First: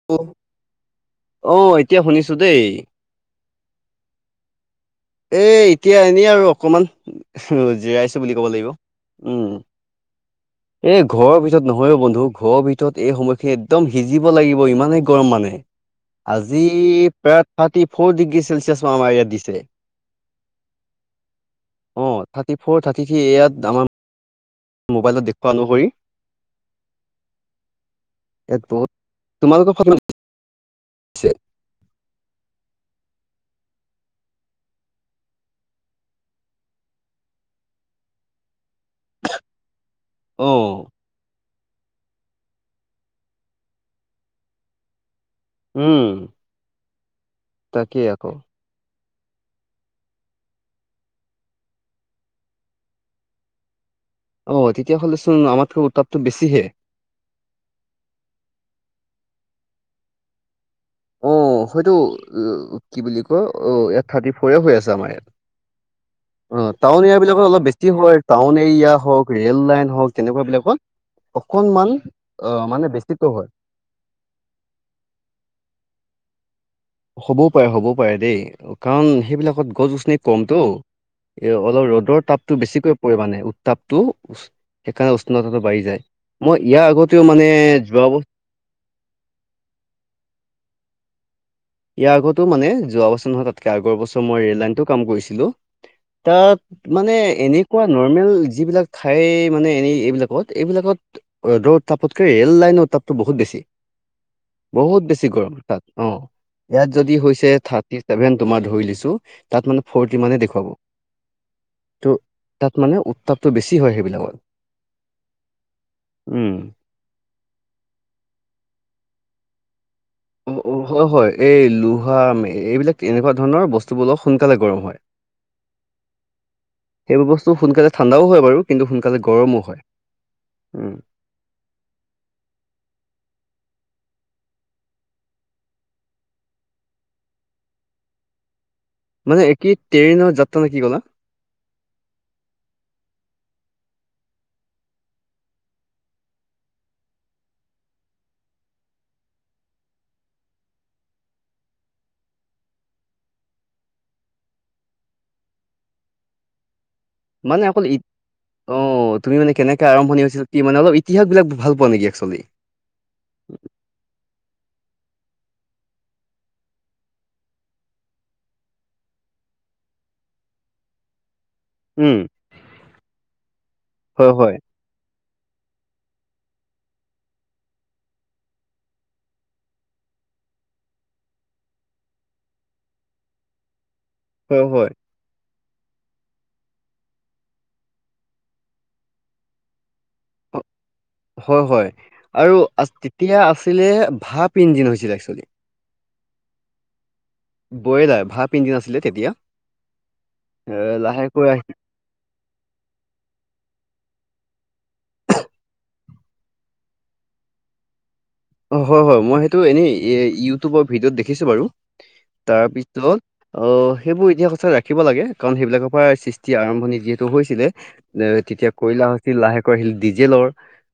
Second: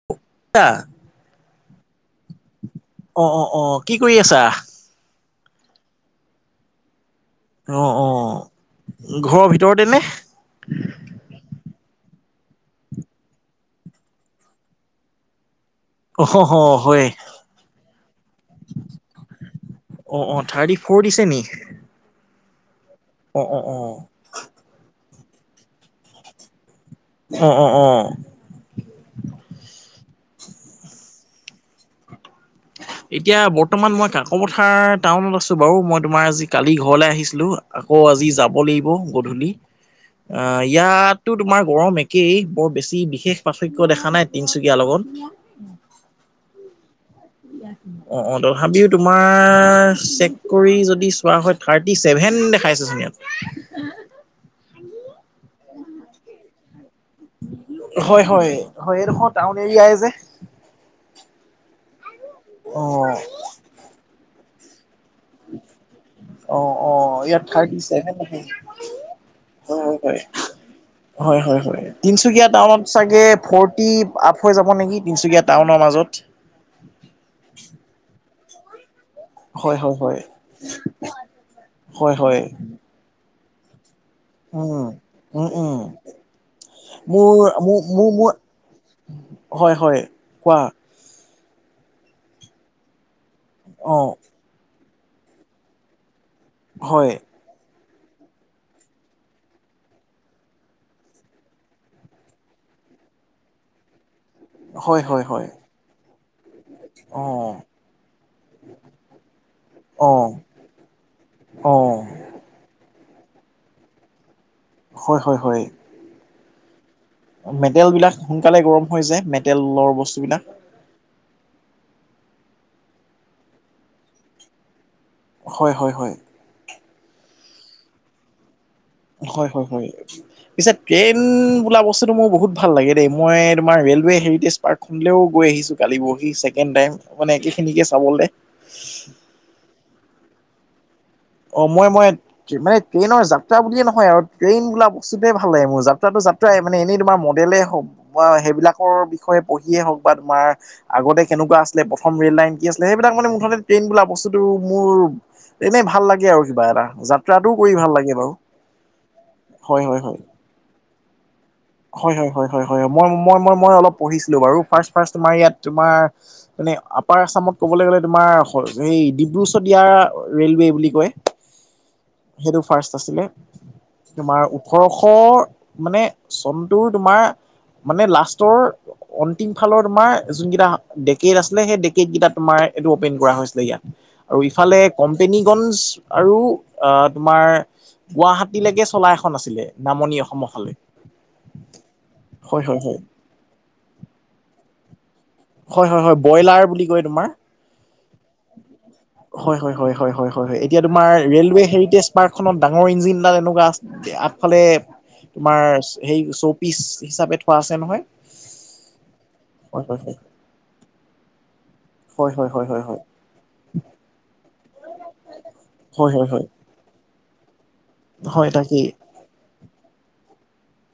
[inaudible] [inaudible] অ', এতিয়া শুনিছো দেই। অ', অ', অ', কি কৰি আছা? এ এতিয়া এনেই আৰু অকমান অ অ জিৰাইছো বুলি ক'ব লাগিব উম'। [inaudible] এ ঘৰৰ ভিতৰত নহয় বন্ধু ঘৰৰ ভিতৰত এই সময়খিনি একদম সিজিব লাগিব ইমানেই গৰম মানে। অ অ আজি হয় প্ৰায় থাৰ্টি ফ'ৰ ডিগ্ৰী চেলচিয়াছ আমাৰ ইয়াত দিছে। অ', অ', থাৰ্টি ফৰ দিছে নি? অ থাৰ্টি ফ'ৰ থাৰ্টি থ্ৰী অ অ এয়াত অ আমাৰ মোবাইলত দেখুওৱা অনুসৰি। অ', অ', অ'। এই ত'ত তোমালোক [unintelligible] আ'। এতিয়া বৰ্তমান মই কাকপথাৰ টাউনত আছোঁ বাৰু মই তোমাৰ আজি কালি ঘৰলৈ আহিছিলোঁ। আকৌ আজি যাব লাগিব গধূলি,। [unintelligible] অ' ইয়াত টো তোমাৰ গৰম একেই বৰ বেছি বিশেষ পাৰ্থক্য দেখা নাই তিনচুকীয়াৰ লগত। উম'। তাকেই অ', আকৌ অ' দ হাবিও তোমাৰ চেক কৰি যদি চোৱা হয় থাৰ্টি চেভেন দেখাইছে চোন ইয়াত। অ' তেতিয়াহ'লে চোন আমাতক উত্তাপটো বছি হে। হয় হয় হয় নখয় টাউন এৰিয়াাই যে। অ' হয়টো কি অ বুলি কয় অ এট থাৰ্টি ফ'ৰে হৈ আছে আমাৰ ইয়াত। [unintelligible] অ' টাউন এৰিয়া ইয়াত বিলাকত অলপ থাৰ্টি বেছি ছেভেন হয় আহে টাউন এৰিয়া হওক ৰেল লাইন হয়, হওক হয়, তেনেকুৱ বিলাকত হয়, হয়, হয় অকনমান তিনচুকীয়া অ টাউনত মানে চাগে বেছিকৈ হয়। ফৰ্ অতি আপ হৈ যাব নেকি তিনিচুকীয়া টাউনৰ মাজত। হ'বও পাৰে হ'বও পাৰে দেই কাৰণ সেইবিলাকত হয়, গছ হয়, গছনি হয়, কমতো এ অলপ হয়, ৰ'দৰ হয়, তাপতো বেছিকৈ পৰিমানে তাপটো উম, সেইকাৰণে উম, উষ্ণতাটো উম, বাঢ়ি যায় মই ইয়াৰ আগতেও মোৰ মানে মোৰ যোৱা মোৰ [unintelligible] মোৰ হয় হয় কোৱা। ইয়াৰ আগতো মানে যোৱা বছৰ নহয় তাতকে আগৰ অ', বছৰ মই ৰেলাইনতটো কাম কৰিছিলো। তাত হয়, মানে এনেকুৱা নৰ্মেল যিবিলাক ঠাই মানে এনেই এইবিলাকত এইবিলাকত ৰ'দদ তাপতকে ৰেল লাইনৰ তাপটো বহুত বেছি হয়, বহুত হয়, বেছি হয়, গৰম তাত অ' ইয়াত যদি হৈছে অ', থাৰ্টি চছেভেন তোমাৰ ধৰি লছো তাত মানে ফৰটি অ', মানে দেখুৱাব। অ'। ত' তাত মানে উত্তাপটো বেছি হয় সেইবিলাকত। হয়, হয়, হয়। উম,। মেটেলবিলাক সোনকালে গৰম হৈ যায় মেটেলৰ বস্তুবিলাক। অ', অ', হয়, হয় এই লোহা এইবিলাক এনেকুৱা ধৰণৰ বস্তুবোৰ অ সোনকালে গৰম হয়। হয়, হয়, হয়। সেইবোৰ বস্তু সোনকালে ঠাণ্ডাও হয় বাৰু কিন্তু সোনকালে হয়, গৰমো হয়, হয় উম। [inaudible] বোল ব্তুটো মোৰ বহুত ভাল লাগে দেই মইোমাৰ ৰেলৱ হেৰিেজ পাৰ্কখনলৈও গৈ আহিো কালি বহি ছেকেণ্ড টাইম। মানে একে খিনিকে চাবলৈ। মানে এক কি ট্ৰেইনৰ যাত্ৰা নেকি ক'লা অ' মই মই মানে ট্ৰেইনৰ যাত্ৰা বুলিয়ে নহয় আৰু ট্ৰেইন বোলা বস্তুতে ভাল লে মোৰ যাত্ৰাটো যাতা প্ৰায় মানে এনেই তোমাৰ মডেলেই হওক বা সেইবিলাকৰ বিষয়ে পঢ়িয়েই হওক বা তোমাৰ আগতে কেনেকুৱা আছিলে প্ৰথম ৰেল লাইন কি আছিলে সেইবিলাক মানে মুঠতে ট্ৰেইন বোলা বস্তুটো মোৰ এনেই ভাল লাগে আৰু কিবা এটা যাত মানে অকল ই অ' তুমি মানে কেনেকে হয় হয় হয় আৰম্ভণি হৈছিল কি মানে অলপ ইতিহাস বিলাক ভাল পোৱা নেকি হয়, একচুৱেলি হয়, হয়, মই অলপ পঢ়িছিলো বাৰু ফাৰ্ষাৰ ইয়াত তোমাৰ মনে আপাৰ আছামত ক'বলৈ গ'লে তোমাৰ সেই ডিব্ৰু চদীয়া ৰে'লৱে বুলি কয়। [inaudible] সেইটো ফাৰ্ষ্ট আছিলে হয় তোমাৰ হয় ওঠৰশ মানে চনটোুৰ তোমাৰ মানে লাষ্টৰ অন্তিম ফালৰ তোমাৰ যোনকেইটা ডেকট আছিলে সেই ডেকট কেইটা তোমাৰ এইটো অপেন কৰা হৈছিলে ইয়াত। আৰু হয় ইফালে হয় কোম্পেনীগঞ্জ আৰু আহ তোমাৰ গুৱাহাটীলৈকে চলা এখন আছিলে নামনি অ অসমৰ ফালে। হয় হয় আৰু হয় হয় হয় তেতিয়া আছিলে ভাপ ইঞ্জিন হৈছিলে একচুৱেলি। হয় হয় হয় ব্ৰইলাৰ বুলি কয় তোমাৰ। বইলাৰ ভাপ ইঞ্জিন আছিলে তেতিয়া হয় হয় হয় হয় হয় হয় এ এতিয়া তোমাৰ লাহেকৈ আহি ৰেলৱে হেৰি টেষ্ট পাৰ্কখনত ডাঙৰ ইঞ্জিনডাল এনেকুৱা আগফালে তোমাৰ সেই শ্ব'পিচ হিচাপে থোৱা আছে নহয়। অ' হয় হয় মই সেইটো হয় এনেই হয় ই-ইউটিউবৰ ভিডিঅ'ত দেখিছোঁ বাৰু। হয় হয় হয় হয় হয়। তাৰপিছত অ' সেইবোৰ ইতিহাস সঁচাই ৰাখিব লাগে কাৰণ সেইবিলাকৰ পৰা হয় হয় হয় হয় সৃষ্টি আৰম্ভণি যিহেত হৈছিলে এ, হয় হয় তেতিয়া তাকেই কয়লা হৈছিল লাহেকৈ আহিল ডিজেলৰ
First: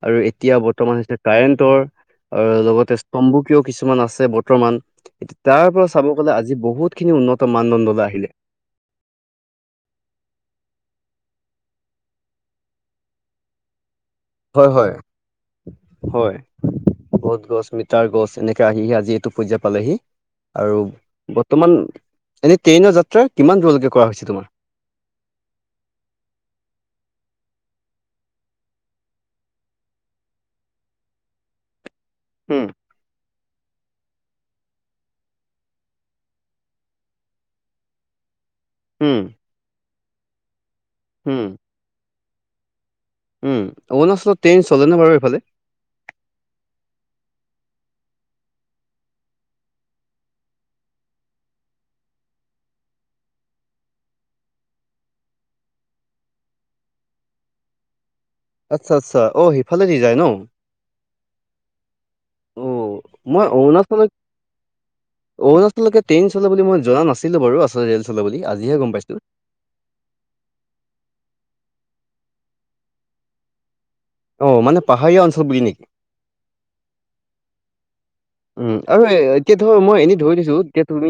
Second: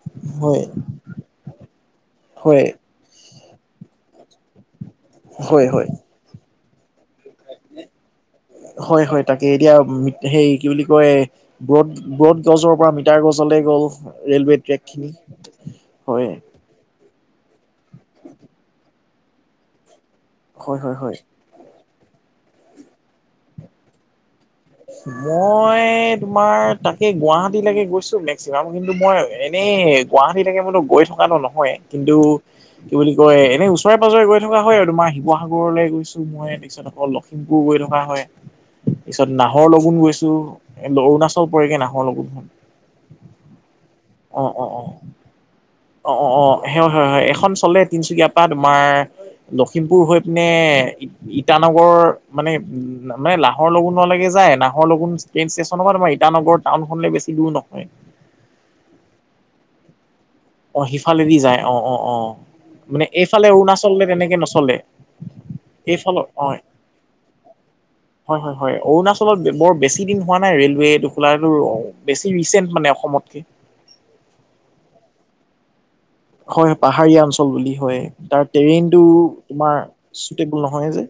আৰু এতিয়া হয় বৰ্তমান হৈছে কাৰেণ্টৰ, আৰু হয় লগতে স্তম্বকীয় কিছুমান আছে বৰ্তমান, হয় তাৰে পৰা হয় চাব গ'লে আজি বহুতখিনি উন্নত মানদণ্ডলৈ আহিলে। হয় হয় তাকে এতিয়া মিত সেই কি বুলি কয় ব্ৰড ব্ৰড গছৰ পৰা মিটাৰ গছলে গ'ল ৰেলৱে ট্ৰেকখিনি, হয়। বট গছ, মিটাৰ গছ এনেকে আহিহে আজি এইটো পৰ্যায় পালেহি হয় হয় হয় আৰু তোমান, এনেই ট্ৰেইনৰ যাত্ৰা কিমান দূৰলৈকে কৰা হৈছে তোমাৰ? মই তোমাৰ তাকে গুৱাহাটীলৈকে গৈছোঁ মেক্সিমাম কিন্তু মই এনেই গুৱাহাটীলৈকে মইটো গৈ থকাটো নহয় কিন্তু হম। কি বুলি কয় এনেই ওচৰে পাজৰে গৈ থকা হয় আৰু তোমাৰ শিৱসাগৰলৈ গৈছোঁ মই [unintelligible] লখিমপুৰ গৈ থকা হয়। উম, পিছত নাহৰ লগুন গৈছোঁ, উম, অৰুণাচল পৰেগে নাহৰ লগুনখন। উম, অৰুণাচলত অ ট্ৰেইন অ অ চলেনে নে বাৰু এইফালে? অ', অ', অ', হয় হয় এখন চলে তিনিচুকীয়াৰ পৰা তোমাৰ লখিমপুৰ হৈ পিনে ই-ইটানগৰ মানে মানে নাহৰ লগুনলৈকে যায় নাহৰ লগুন ট্ৰেইন ষ্টেচনৰ পৰা তোমাৰ ইটানগৰ টাউন খনলে বেছি দূৰ নহয়। আচ্ছা আচ্ছা অ' সেইফালেদি যায় ন'। অ' সিফালেদি যায় অ', অ', অ', অ' মানে মই এইফালে অৰুণাচললে অৰুণাচলত তেনেকে নচলে। অৰুণাচললৈকে এইফালৰ ট্ৰেইন অ চলে বুলি মই জনা নাছিলোঁ বাৰু আচলতে ৰেল চলে হয় বুলি হয় হয় আজিহে গম পাইছোঁ। অৰুণাচলত বৰ বেছি দিন হোৱা নাই ৰেলৱে এইটো খোলাটো বেছি ৰিচেণ্ট মানে অসমতকে। অ' মানে পাহাৰীয়া অঞ্চল বুলি নেকি? হয় পাহাৰীয়া অঞ্চল বুলি হয়। তাৰ উম, ট্ৰেইনটো আৰু এ-এতিয়া তোমাৰ ধৰ মই এনে ধৰি চুটেবল দিছোঁ এতিয়া নহয় যে তুমি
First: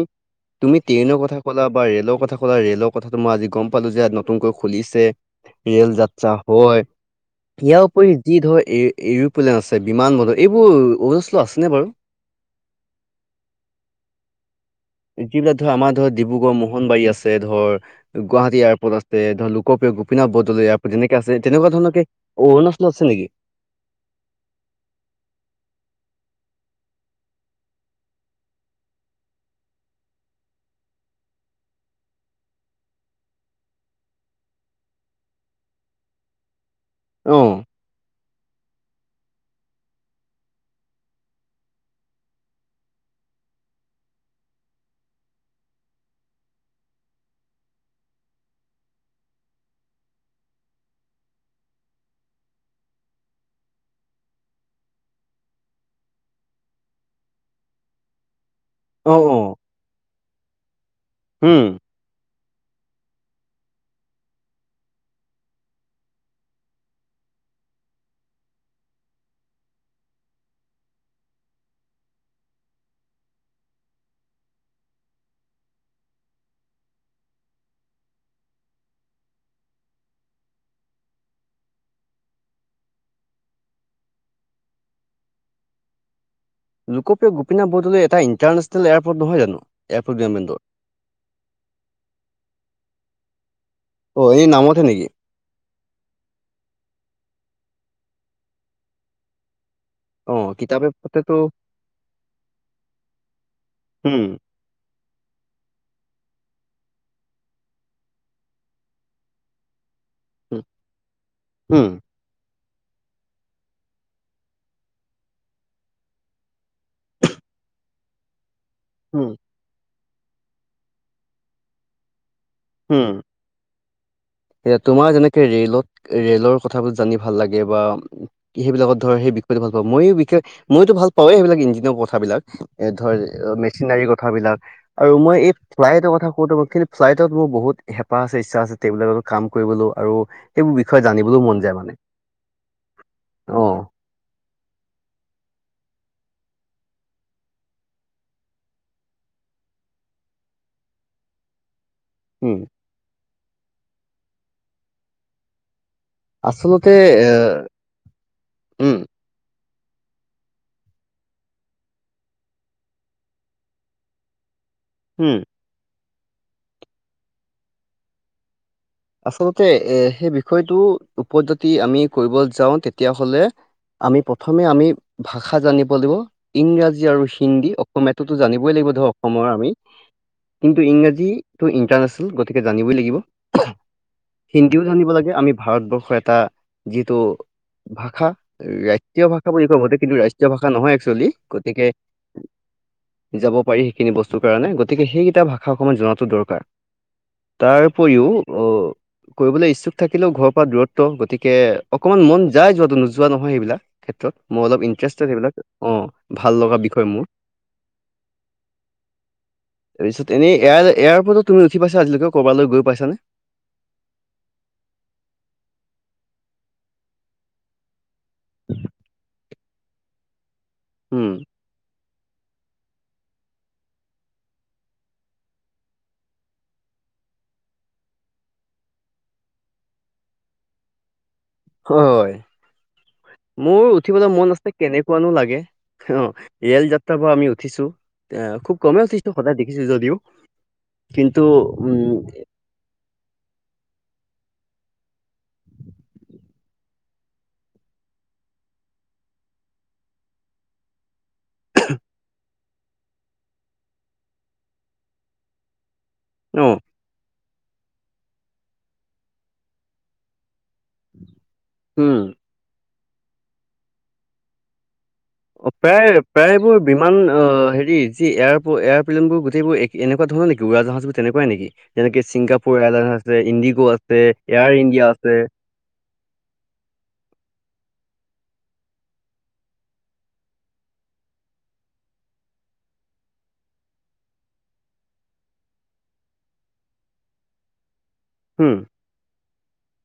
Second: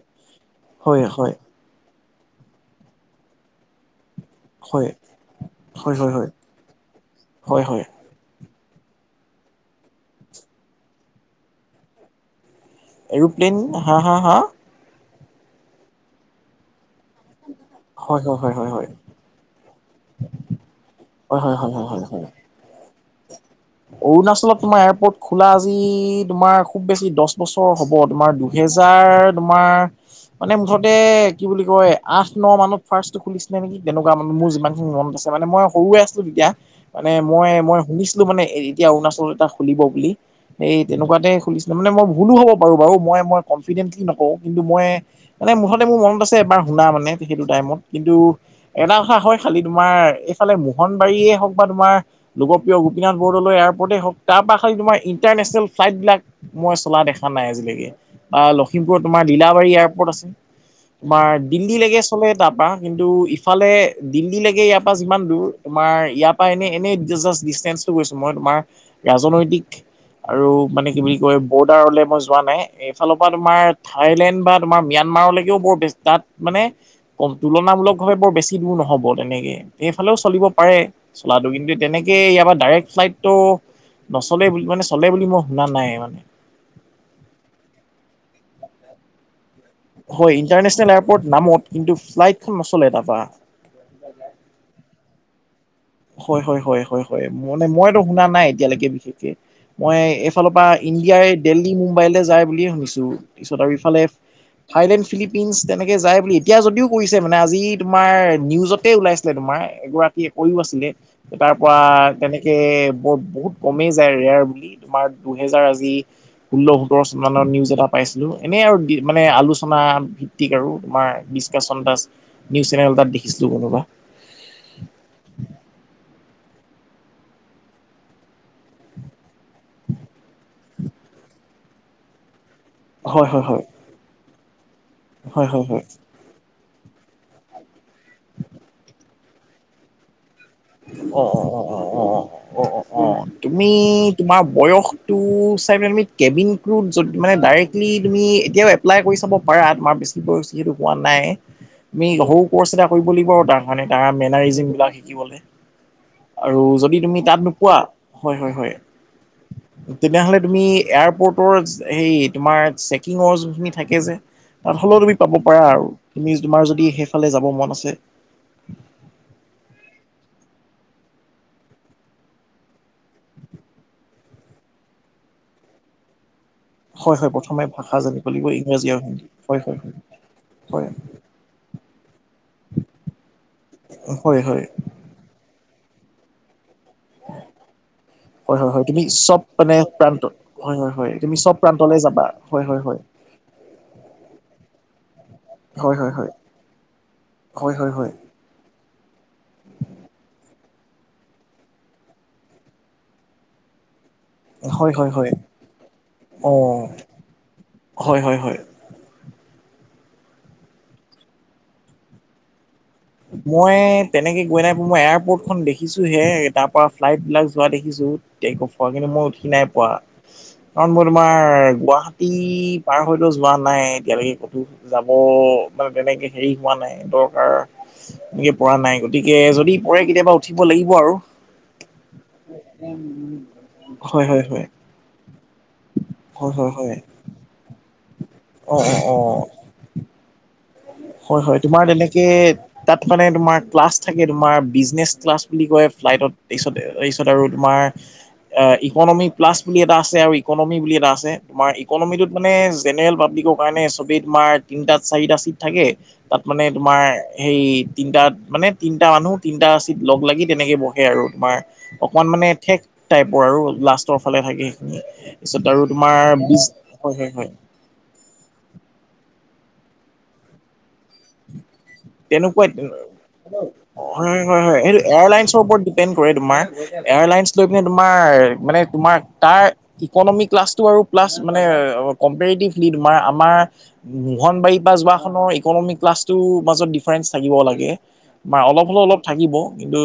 তুমি হয় ট্ৰেইনৰ হয় কথা ক'লা বা ৰেলৰ কথা ক'লা ৰেল কথাটো মই আজি গম পালোঁ যে নতুনকৈ হয় খুলিছে ৰেল হয় হয় যাত্ৰা হয়। হয় ইয়াৰ হয় উপৰি যি ধৰ এ-এৰোপ্লেন আছে বিমান বন্দৰ এইবোৰ অৰুণাচলত আছেনে বাৰু? এৰোপ্লেন হা হা হা? যিবিলাক ধৰ আমাৰ ধৰ ডিব্ৰুগড় মোহনবাৰী আছে ধৰ, হয় হয় হয় গুৱাহাটী হয় হয় এয়াৰপৰ্ট আছ [unintelligible] ধৰ লোকপ্ৰিয় গোপীনাথ বৰদলৈ এয়াৰপৰ্ট যেনেকে আছে হয় হয় হয় তেনেকুৱা হয় ধৰণৰ হয় কে হয় অৰুণাচলত আছে নেকি? অৰুণাচলত তোমাৰ এয়াৰপৰ্ট খোলা আজি তোমাৰ খুব বেছি দহ বছৰ হ'ব তোমাৰ দু দুহেজাৰ তোমাৰ মানে মুঠতে কি বুলি কয় আঠ, ন মানত ফাৰ্ষ্টটো খুলিছিলে নেকি তেনেকুৱা [unintelligible] মোৰ যিমান [unintelligible] মনত আছে মানে মই সৰুৱে আছিলোঁ তেতিয়া, মানে মই অ', মই শুনিছ [unintelligible] এতিয়া অৰুণাচল এটা খুলিব বুলি। এই তেনেকুৱাতে খুলিছিলে মানে মই ভুলো হ'ব পাৰোঁ বাৰু মই মই কনফিডেণ্টলি নকওঁ কিন্তু মই মানে মুঠতে মোৰ মনত আছে এবাৰ শুনা মানে সেইটো টাইমত কিন্তু এটা কথা হয় খালি তোমাৰ এইফালে মোহনবাৰীয়ে হওঁক বা তোমাৰ লোকপ্ৰিয় গোপীনাথ বৰদলৈ এয়াৰপৰ্টে হওঁক তাৰপৰা খালি তোমাৰ ইণ্টাৰনেচনেল ফ্লাইটবিলাক মই চলা দেখা নাই আজিলৈকে। বা লখিমপুৰত তোমাৰ অ', অ', লীলাবাৰী এয়াৰপৰ্ট আছে, তোমাৰ হুম, দিল্লীলৈকে চলে তাৰ পৰা কিন্তু ইফালে দিল্লীলৈকে ইয়াৰ পৰা যিমান দূৰ তোমাৰ ইয়াৰ পৰা এনে এনেই জাষ্ট ডিচটেন্সটো কৈছো মই তোমাৰ ৰাজনৈতিক আৰু মানে কি বুলি কয় বৰ্ডাৰলে মই যোৱা নাই এইফালৰ পৰা তোমাৰ থাইলেণ্ড বা তোমাৰ ম্যানমাৰলৈকেও বৰ বে তাত মানে কম তুলনামূলক ভাৱে বৰ বেছি দূৰ নহব তেনেকে। এইফালেও চলিব পাৰে চলাটো কিন্তু তেনেকে ইয়াৰ পৰা ডাইৰেক্ট ফ্লাইটতটো নচলে মানে চলে বুলি মই শুনা নাই মানে। লোকপ্ৰিয় গোপীনাথ বৰদলৈ এটা ইন্টাৰনেচনেল এয়াৰপৰ্ট নহয় জানো? এয়াৰপৰ্ট হয় বিমানবন্দৰ ইণ্টাৰনেশ্যনেল এয়াৰপৰ্ট নামত কিন্তু ফ্লাইটখন নচলে তাৰপৰা। অ', এই নামতহে নেকি হয় হয় হয় হয় হয় মানে মইতো শুনা নাই এতিয়ালৈকে বিশেষকে মই অ', এইফালৰ পৰা কিতাপে ইণ্ডিয়াই পত্ৰেতো দেল্লী মুম্বাইলৈ যায় বুলিয়ে শুনিছো পিছত আৰু ইফালে হুম, থাইলেণ্ড ফিলিপিনছ তেনেকে যায় বুলি এতিয়া যদিও কৰিছে মানে আজি তোমাৰ নিউজতে ওলাইছিলে তোমাৰ এগৰাকী কি কৰিও হুম, আছিলে তাৰ পৰা হুম, তেনেক বহুত কমেই যায় ৰেয়াৰ বুলি তোমাৰ দুহেজাৰ আজি ষোল্ল সোতৰ চন মানৰ নিউজ এটা পাইছিলো এনেই আৰু মানে হুম, আলোচনা ভিত্তিক আৰু তোমাৰ ডিছকাশন এটা নিউজ চেনেল হুম। তাত দেখিছিলো [inaudible] তোমাৰ যেনেকে ৰেলত ৰেলৰ কথাবোৰ জানি ভাল লাগে বা সেইবিলাকত ধৰ সেই বিষয়টো ভালপাও মইও বিশেষ ময়ও ভালপাৱ সেইবিলাক ইঞ্জিনিয়াৰৰ কথাবিলাক এ ধৰ হয় হয় হয় মেচিনাৰী কথাবিলাক আৰু মই হয় এই হয় হয় ফ্লাইটৰ কথা কওঁতো মই কি ফ্লাইটত মোৰ বহুত হেঁপাহ আছে ইচ্ছা আছে বিলাকতো কাম কৰিবলৈ আৰু সেইবোৰ বিষয়ে অ জানিবলৈও মন অ অ অ যায় মানে অ অ অ অ অ' তুমি তোমাৰ বয়সটো চাই মেলাই তুমি কেবিন ক্ৰুত যদি মানে ডাইৰেক্টলি তুমি এতিয়াও এপ্লাই কৰি চাব পাৰা তোমাৰ বেছি বয়সইটো হোৱা নাই [inaudible] তুমি সৰু উম কৰ্চ এটা কৰিব লাগিব আৰু তাৰ কাৰণে তাৰ মেনাৰিজিম বিলাক শিকিবলৈ আৰু আচলতে যদি তুমি এ তাত নোপোৱা হয় হয় হয়। [inaudible] তেনেহ'লে তুমি এয়াৰপৰ্টৰ হে তোমাৰ চেকিং অৱ যোনখিনি থাকে যে তাত হ'লেও তুমি উম পাব পাৰা আৰু তুমি তোমাৰ যদি সেইফালে যাব মন আছে। আচলতে এ সেই বিষয়টো ওপৰত যদি আমি কৰিব যাওঁ তেতিয়াহলে আমি প্ৰথমে আমি ভাষা জানিব লাগিব। ইংৰাজী হয় আৰু হয় প্ৰথমে হিন্দী ভাষা জানিব অসমীয়াটোতো জানিবই ইংৰাজী লাগিব আৰু ধৰ হিন্দী অসমৰ হয় আমি হয় হয় কিন্তু হয় ইংৰাজীটো ইণ্টাৰনেচনেল গতিকে জানিবই লাগিব হয় হয়। হিন্দীও জানিব লাগে আমি ভাৰতবৰ্ষৰ এটা যিটো ভাষা হয় হয় হয় তুমি ৰাষ্ট্ৰীয় চব ভাষা বুলি মানে কবলে প্ৰান্ত কিন্তু ৰাষ্ট্ৰীয় ভাষা হয় হয় নহয় হয় একচুৱেলি তুমি চব গতিকে প্ৰান্তলৈ যাবা হয় হয় হয়। যাব পাৰি সেইখিনি বস্তুৰ কাৰণে গতিকে সেইকেইটা ভাষা হয় সময়মান হয় হয় জনাটো দৰকাৰ। হয় তাৰ হয় হয় ওপৰিও আহ কৰিবলৈ ইচ্ছুক থাকিলেও ঘৰৰ পৰা দূৰত্ব গতিকে অকমান মন যায় যোৱাটো নোযোৱা নহয় সেইবিলাক ক্ষেত্ৰত মই অলপ হয় হয় হয় ইন্টাৰেষ্টেড সবিলাক অ', অ ভাল লগা বিষয় মোৰ হয় হয় হয় পিছত এনে এয় এয়াৰপৰ্ট তুমি উঠি পাইছা আজিলৈে কৰবালৈ গৈ পাইছানে মই তেনেকে গৈ নাই পা মই এয়াৰপৰ্টখন দেখিছোহে তাৰ পৰা ফ্লাইট বিলাক যোৱা দেখিছো [unintelligible] কিন্তু মই উঠি নাই পোৱা কাৰণ মই উম, তোমাৰ গুৱাহাটী গুৱাহাটী পাৰ হৈ টো যোৱা নাই এতিয়ালৈকে ক'তো যাব মানে তেনেকে হেৰি হোৱা নাই দৰকাৰ এনেকৈ পৰা নাই গতিকে যদি পৰে কেতিয়াবা উঠিব লাগিব আৰু হয় মোৰ হয় উঠিবলৈ হয় মন আছে হয় কেনেক কেনেকুৱা নু লাগে অ হয় হয় 'ৰেল হয় যাত্ৰা পৰা আমি উঠিছো অ খুব কমে অ অ উঠিছো দেখিছো যদিও কিন্তু হয়, হয়, তোমাৰ উম, তেনেকে তাত মানে তোমাৰ ক্লাছ থাকে তোমাৰ বিজনেছ ক্লাছ বুলি কয় ফ্লাইটতাৰছ তাৰিছত আৰু তোমাৰ ইকনমি প্লাছ বুলি এটা আছে আৰু ইকনমি বুলি এটা আছে তোমাৰ ইকনমিটোত মানে জেনেৰেল পাব্লিকক মানে চবেই তোমাৰ তিনটা চাৰিটা চিট থাকে তাত মানে অ' তোমাৰ সেই তিনিটাত মানে তিনিটা মানুহ তিনিটা চিত লগ লাগি তেনেকৈ বহে আৰু তোমাৰ উম। অকমান মানে ঠেক টাইপৰ আৰু লাষ্টৰ ফালে থাকে সেইখিনি। অ, আৰু তোমাৰ বিজ প্ৰায়-প্ৰায়বোৰ হয় বিমান হয় অ, হয় হেৰি [inaudible] এয়াৰপ্লেন বোৰ গোইবোৰ এনেকুৱ ধৰণৰেকি উৰা জাহাজ তেনেকুৱাই নেকি যেনেকে ছিংগাপুৰ তেনেকুৱাই এয়াৰলাইন আছে ইণ্ডিগো আছে হয় হয় হয় এয়াৰ সেইটো ইণ্ডিয়া আছে। এয়াৰলাইনছৰ [inaudible] কৰে তোমাৰ এয়াৰলাইন লৈ পিনে তোমাৰ মানে তোমাৰ তাৰ ইকনমি ক্লাছটো আৰু প্লাছ মানে কম্পেটিভল তমাৰ আমাৰ, মোহনবাৰী বা যোৱাখনৰ ইকনমিক ক্লাছটোৰ মাজত ডিফাৰেন্ঞ্চ থাকিব লাগে বা হুম। অলপ হ'লে অলপ থাক কিন্ত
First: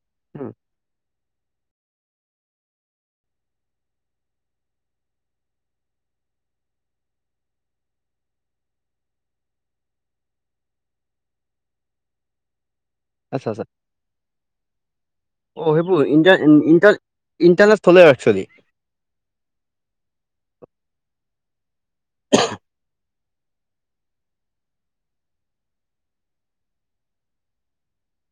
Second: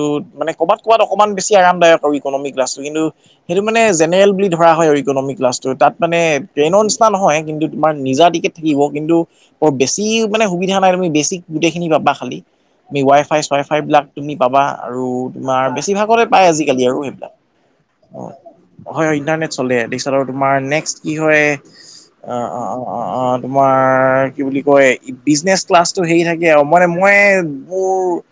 উম। মানে ক'ৰবাত ক'ৰবাত অকণমান বেছি আৰামদায়ক আৰু ইকনমিক ক্লাছটো কিন্তু, সেইটো মানে জেনেৰেল বুলি ধৰা হয় ইকনমিক ক্লাটো তাত মানে ট্ৰেইনৰ নিচিনা নহয় কিন্তু তোমাৰ নিজা টিকট থাকিব কিন্তু বৰ বেছি মানে সুবিধা নাই তুমি বেছিক গোটেই খিনি পাবা খালি তুমি ৱাই ফাই আচ্ছা চাই আচ্ছা ফাই বিলাক তুমি পাবা আৰু, তোমাৰ অ' সেইবোৰ বেছিভাগতে ইণ্টাৰ পায় আজিকালি ইণ্টাৰ আৰু সেইবিলাক, ইণ্টাৰনেচনেলে অ, একচুৱেলি। হয়, হয়, ইন্টাৰনেট চলে [inaudible] আৰু তোমাৰ নেক্সট কি হয় [inaudible] তোমাৰ কি বুলি কয় বিজনেছ ক্লাছটো হেৰি থাকে আৰু মানে মই মোৰ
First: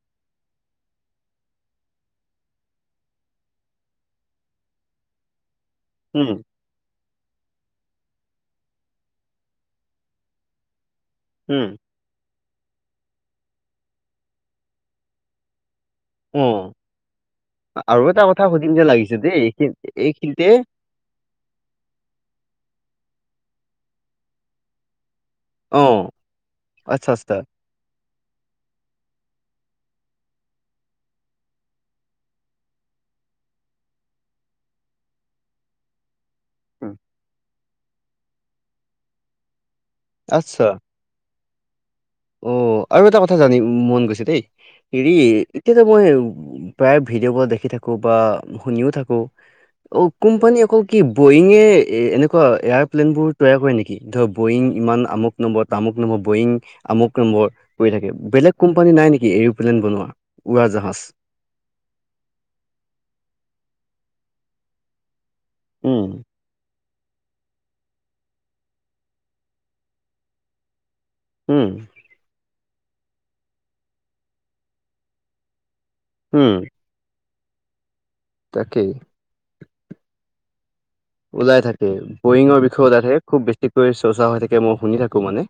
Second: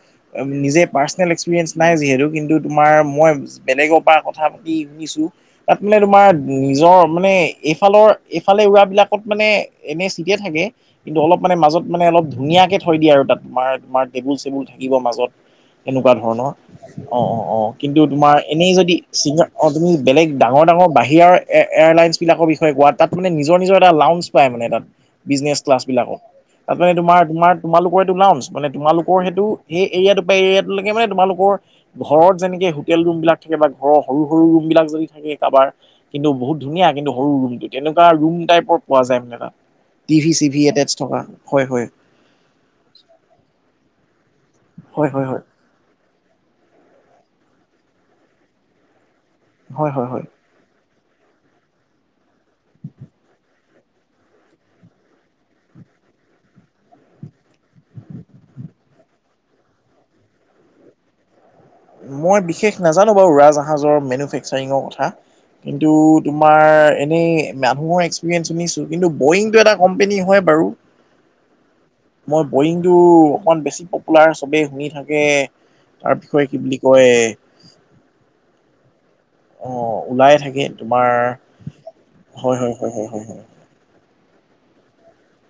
নিজে পাৰ্চনেল এক্সপিৰিয়েঞ্চ নাই যিহেতু কিন্তু তোমাৰ মই বেলেগৰ পৰা কথা পাতি শুনিছো তাত মানে তোমাৰ উম নিজৰ মানে এইফালৰ এইফালে উৰাবিলাকত মানে এনেই ছিটে থাকে, কিন্তু অলপ মানে উম মাজত মানে অলপ, ধুনীয়াকে থৈ দিয়ে আৰু তাত তোমাৰ তোমাৰ টেবুল চেবুল থাকিব মাজত এনেকুৱা ধৰণৰ। অ' অ, অ, অ, কিন্তু আৰু এটা তোমাৰ কথা সুধিম এনেই যেন যদি লাগিছে চিঙ, দেই অ, এইখিন তুমি বেলেগ এইখিনিতে ডাঙৰ ডাঙৰ বাহিৰৰ এ-এয়াৰলাইনছ বিলাকৰ বিষয়ে কাত তাত মানে নিজৰ নিজৰ এটা লাউঞ্চ পায় মানে তাত। বিজনেছ অ' ক্লাছ বিলাকম তাত মানে আচ্ছা তোমাৰ আচ্ছা। তোমাৰ তোমালোকৰ এইটো লাওঞ্চ মানে তোমালোকৰ সেইটো সেই এৰিয়াটো এৰিয়াটোলৈকে মানে তোমালোকৰ ঘৰত যেনেকে হোটেল ৰুম বিলাক থাকে বা ঘৰৰ সৰু সৰু ৰুম বিলাক যদি থাকে কাৰোবাৰ, কিন্তু বহুত ধুনীয়া উম। কিন্তু সৰু ৰুমটো তেনেকুৱা ৰুম টাইপৰ পোৱা যায় মানে তাত। টিভি চিভি আচ্ছা এতাচ থকা হয়, হয়, অ আৰু এটা কথা জানিব মন গৈছে দেই হয় হেৰি, হয় হয় এতিয়াত মই প্ৰায় ভিডিঅ'বোৰ দেখি থাকোঁ বা শুনিও থাকোঁ, হয় অ, হয় হয় কোম্পানী অকল কি বয়িঙে এনেকুৱা এয়াৰপ্লেইনবোৰ তৈয়াৰ কৰে নেকি ধৰ বয়িং ইমান আমুক, নব তামুক নম বয়িং আমক্ৰম্বৰ কৰি থাকে বেলেগ কোম্পানী নাই নেকি এৰোপ্লেন বনোৱা উৰা জাহাজ? মই বিশেষ নাজানো বাৰু ৰাজাহাজৰ মেনুফেকচাৰিঙৰ কথা কিন্তু উম, তোমাৰ এনেই মানুহৰ এক্সপিৰিয়েন্ঞ্চ শুনিছো কিন্তু বয়িংটো এটা কম্পেনী হয় বাৰু। উম, মই বৰিংটো অকমান বেছি পপুলাৰ চবে শুনি থাকে তাৰ বিষয়ে উম, কি বুলি কয়, তাকেই। অ, ওলাই থাকে। তোমাৰ ওলাই থাকে। হয় বয়িঙৰ হয় বিষয়ে হয় হয় ওলাই থাকে হয় খুব বেছিকৈ চৰ্চা হৈ থাকে মই শুনি থাকো মানে।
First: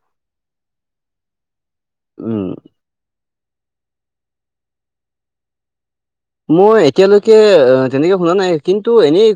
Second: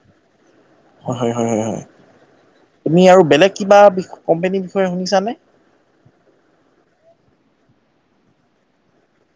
হয়, হয়, হয়, হয়, হয়, উম, তুমি আৰু বেলেগ কিবা কোম্পনীৰ বিষয়ে শুনিছানে? মই এতিয়ালৈকে তেনেকে শুনা নাই কিন্তু এনেই